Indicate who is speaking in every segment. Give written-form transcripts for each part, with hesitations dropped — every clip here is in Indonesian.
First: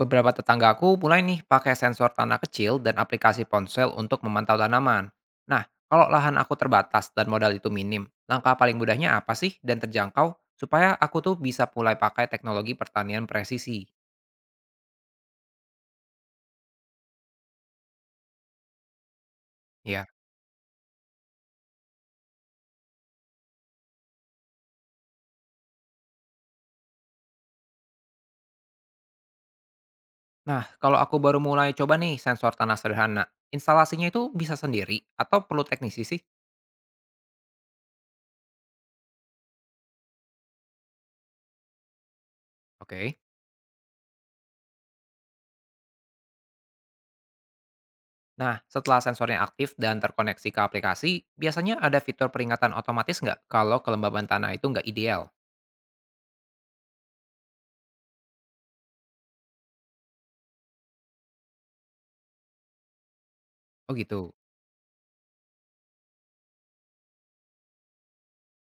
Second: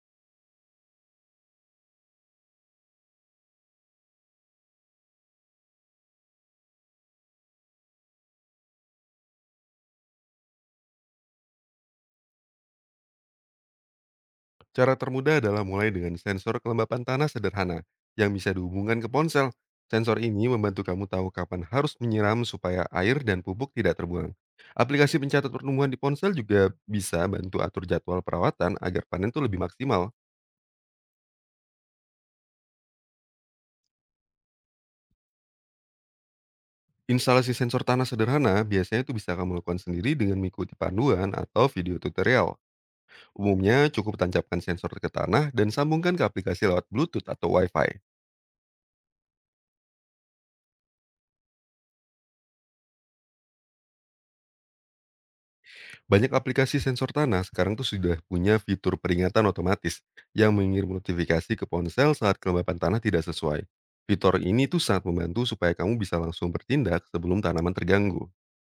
Speaker 1: Beberapa tetanggaku mulai nih pakai sensor tanah kecil dan aplikasi ponsel untuk memantau tanaman. Nah, kalau lahan aku terbatas dan modal itu minim, langkah paling mudahnya apa sih dan terjangkau supaya aku tuh bisa mulai pakai teknologi pertanian presisi?
Speaker 2: Cara termudah adalah mulai dengan sensor kelembapan tanah sederhana yang bisa dihubungkan ke ponsel.
Speaker 1: Ya.
Speaker 2: Sensor ini membantu kamu tahu kapan harus menyiram supaya air dan pupuk tidak terbuang. Aplikasi pencatat pertumbuhan di ponsel juga bisa bantu atur jadwal perawatan agar panen itu lebih maksimal.
Speaker 1: Nah, kalau aku baru mulai coba nih sensor tanah sederhana, instalasinya itu bisa sendiri atau perlu teknisi sih?
Speaker 2: Instalasi sensor tanah sederhana biasanya itu bisa kamu lakukan sendiri dengan mengikuti panduan atau video tutorial.
Speaker 1: Oke.
Speaker 2: Umumnya cukup tancapkan sensor ke tanah dan sambungkan ke aplikasi lewat Bluetooth atau Wi-Fi.
Speaker 1: Nah, setelah sensornya aktif dan terkoneksi ke aplikasi, biasanya ada fitur peringatan otomatis nggak kalau kelembaban tanah itu nggak ideal?
Speaker 2: Banyak aplikasi sensor tanah sekarang tuh sudah punya fitur peringatan otomatis yang mengirim notifikasi ke ponsel saat kelembapan tanah tidak sesuai.
Speaker 1: Oh gitu.
Speaker 2: Fitur ini tuh sangat membantu supaya kamu bisa langsung bertindak sebelum tanaman terganggu.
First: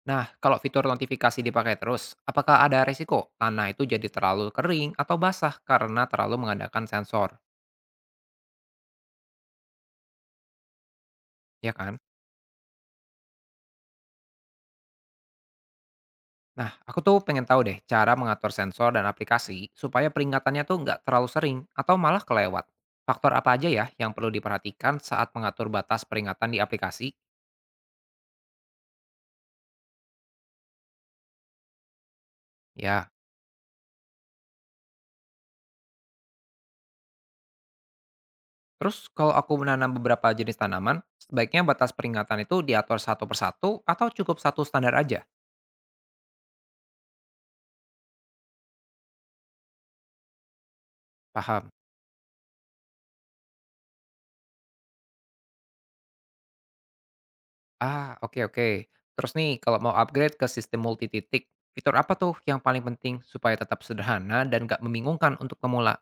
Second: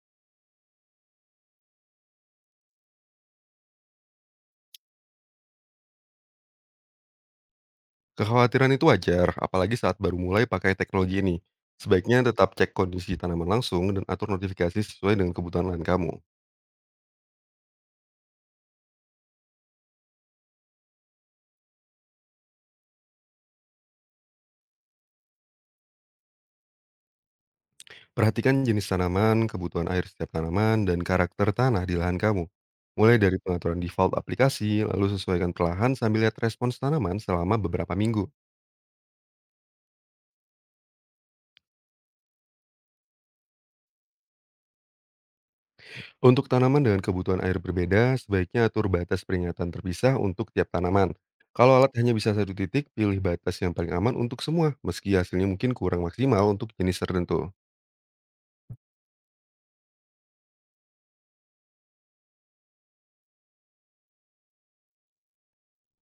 Speaker 1: Nah, kalau fitur notifikasi dipakai terus, apakah ada resiko tanah itu jadi terlalu kering atau basah karena terlalu mengandalkan sensor,
Speaker 2: Kekhawatiran itu wajar, apalagi saat baru mulai pakai teknologi ini.
Speaker 1: ya kan?
Speaker 2: Sebaiknya tetap cek kondisi tanaman langsung dan atur notifikasi sesuai dengan kebutuhan lahan kamu.
Speaker 1: Nah, aku tuh pengen tahu deh cara mengatur sensor dan aplikasi supaya peringatannya tuh nggak terlalu sering atau malah kelewat. Faktor apa aja ya yang perlu diperhatikan saat mengatur batas peringatan di aplikasi?
Speaker 2: Perhatikan jenis tanaman, kebutuhan air setiap tanaman, dan karakter tanah di lahan kamu.
Speaker 1: Ya,
Speaker 2: Mulai dari pengaturan default aplikasi, lalu sesuaikan perlahan sambil lihat respons tanaman selama beberapa minggu.
Speaker 1: terus kalau aku menanam beberapa jenis tanaman, sebaiknya batas peringatan itu diatur satu persatu atau cukup satu standar aja?
Speaker 2: Untuk tanaman dengan kebutuhan air berbeda, sebaiknya atur batas peringatan terpisah untuk tiap tanaman.
Speaker 1: Paham?
Speaker 2: Kalau alat hanya bisa satu titik, pilih batas yang paling aman untuk semua, meski hasilnya mungkin kurang maksimal untuk jenis tertentu.
Speaker 1: Ah, oke oke. Terus nih, kalau mau upgrade ke sistem multi titik, fitur apa tuh yang paling penting supaya tetap sederhana dan nggak membingungkan untuk pemula?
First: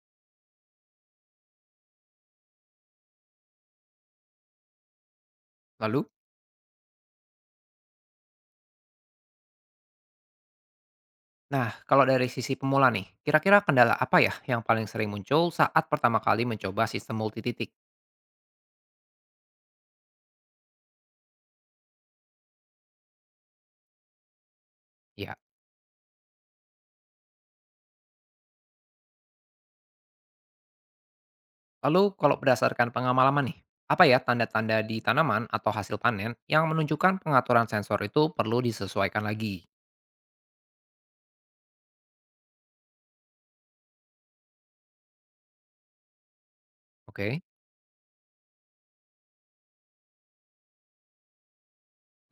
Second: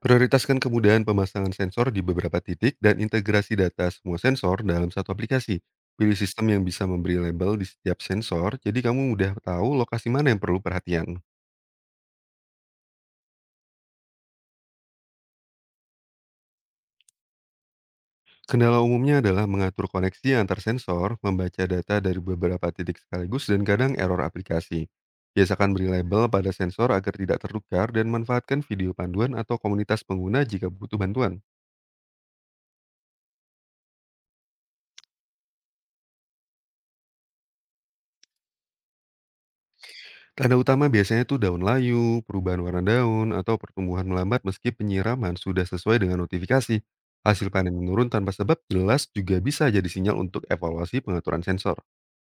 Speaker 2: Prioritaskan kemudahan pemasangan sensor di beberapa titik dan integrasi data semua sensor dalam satu aplikasi.
Speaker 1: Lalu,
Speaker 2: Pilih sistem yang bisa memberi label di setiap sensor, jadi kamu mudah tahu lokasi mana yang perlu perhatian.
Speaker 1: nah kalau dari sisi pemula nih, kira-kira kendala apa ya yang paling sering muncul saat pertama kali mencoba sistem multi titik?
Speaker 2: Kendala umumnya adalah mengatur koneksi antar sensor, membaca data dari beberapa titik sekaligus, dan kadang error aplikasi.
Speaker 1: Ya.
Speaker 2: Biasakan beri label pada sensor agar tidak tertukar dan manfaatkan video panduan atau komunitas pengguna jika butuh bantuan.
Speaker 1: Lalu kalau berdasarkan pengalaman nih, apa ya tanda-tanda di tanaman atau hasil panen yang menunjukkan pengaturan sensor itu perlu disesuaikan lagi?
Speaker 2: Tanda utama biasanya tuh daun layu, perubahan warna daun, atau pertumbuhan melambat meski penyiraman sudah sesuai dengan notifikasi.
Speaker 1: Oke.
Speaker 2: Hasil panen menurun tanpa sebab jelas juga bisa jadi sinyal untuk evaluasi pengaturan sensor.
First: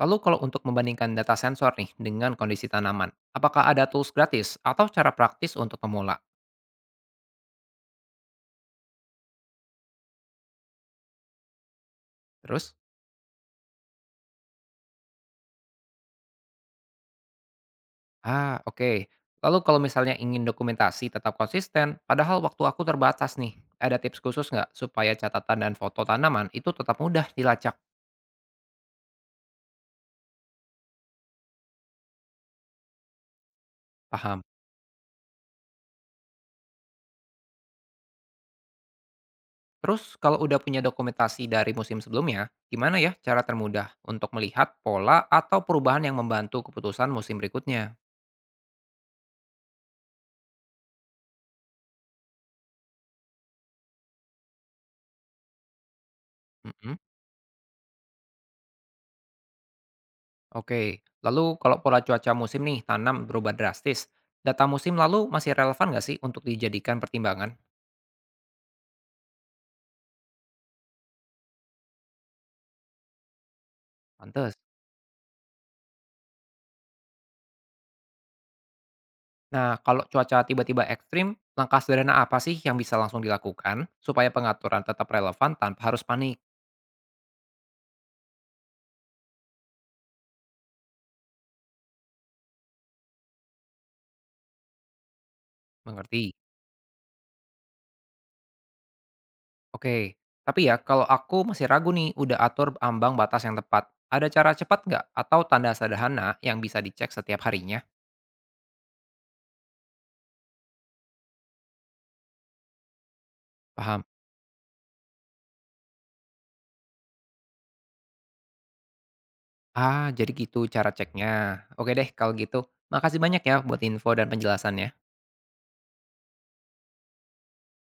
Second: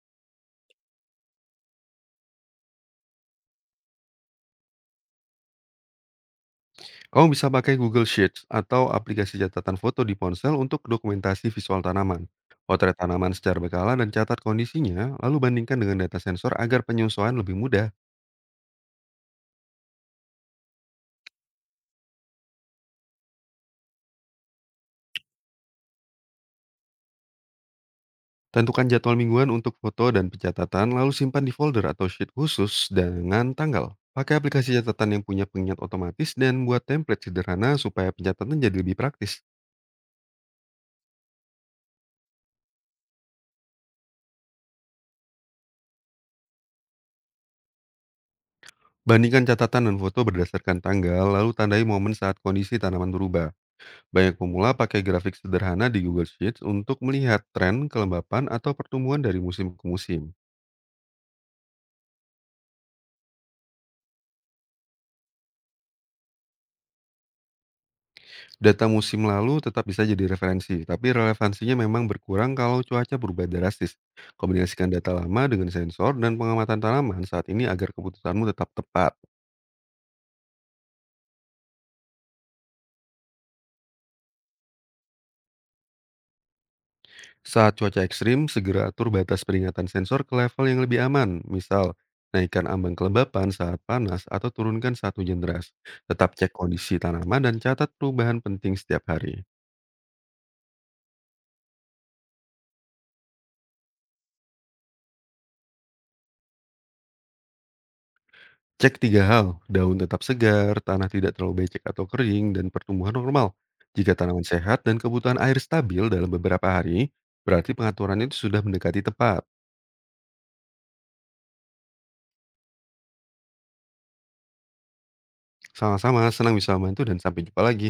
Speaker 1: Lalu kalau untuk membandingkan data sensor nih dengan kondisi tanaman, apakah ada tools gratis atau cara praktis untuk pemula?
Speaker 2: Kamu bisa pakai Google Sheets atau aplikasi catatan foto di ponsel untuk dokumentasi visual tanaman.
Speaker 1: Terus?
Speaker 2: Potret tanaman secara berkala dan catat kondisinya, lalu bandingkan dengan data sensor agar penyusuan lebih mudah.
Speaker 1: Ah, oke. Lalu kalau misalnya ingin dokumentasi tetap konsisten, padahal waktu aku terbatas nih, ada tips khusus nggak supaya catatan dan foto tanaman itu tetap mudah dilacak?
Speaker 2: Tentukan jadwal mingguan untuk foto dan pencatatan, lalu simpan di folder atau sheet khusus dengan tanggal. Pakai
Speaker 1: Paham.
Speaker 2: aplikasi catatan yang punya pengingat otomatis dan buat template sederhana supaya pencatatan jadi lebih praktis.
Speaker 1: Terus kalau udah punya dokumentasi dari musim sebelumnya, gimana ya cara termudah untuk melihat pola atau perubahan yang membantu keputusan musim berikutnya?
Speaker 2: Bandingkan catatan dan foto berdasarkan tanggal, lalu tandai momen saat kondisi tanaman berubah. Banyak pemula pakai grafik sederhana di Google Sheets
Speaker 1: Mm.
Speaker 2: untuk melihat tren kelembapan atau pertumbuhan dari musim ke musim.
Speaker 1: Oke, lalu kalau pola cuaca musim nih tanam berubah drastis, data musim lalu masih relevan nggak sih untuk dijadikan pertimbangan?
Speaker 2: Data musim lalu tetap bisa jadi referensi, tapi relevansinya memang berkurang kalau cuaca berubah drastis.
Speaker 1: Pantes.
Speaker 2: Kombinasikan data lama dengan sensor dan pengamatan tanaman saat ini agar keputusanmu tetap tepat.
Speaker 1: Nah, kalau cuaca tiba-tiba ekstrim, langkah sederhana apa sih yang bisa langsung dilakukan supaya pengaturan tetap relevan tanpa harus panik?
Speaker 2: Saat cuaca ekstrim, segera atur batas peringatan sensor ke level yang lebih aman, misal naikkan ambang kelembapan saat panas atau turunkan saat hujan deras.
Speaker 1: Mengerti?
Speaker 2: Tetap cek kondisi tanaman dan catat perubahan penting setiap hari.
Speaker 1: Oke, tapi ya kalau aku masih ragu nih udah atur ambang batas yang tepat, ada cara cepat nggak atau tanda sederhana yang bisa dicek setiap harinya?
Speaker 2: Cek 3 hal, daun tetap segar, tanah tidak terlalu becek atau kering, dan pertumbuhan normal.
Speaker 1: Paham?
Speaker 2: Jika tanaman sehat dan kebutuhan air stabil dalam beberapa hari, berarti pengaturannya itu sudah mendekati tepat.
Speaker 1: Ah, jadi gitu cara ceknya. Oke deh kalau gitu. Makasih banyak ya buat info dan penjelasannya.
Speaker 2: Sama-sama, senang bisa membantu dan sampai jumpa lagi.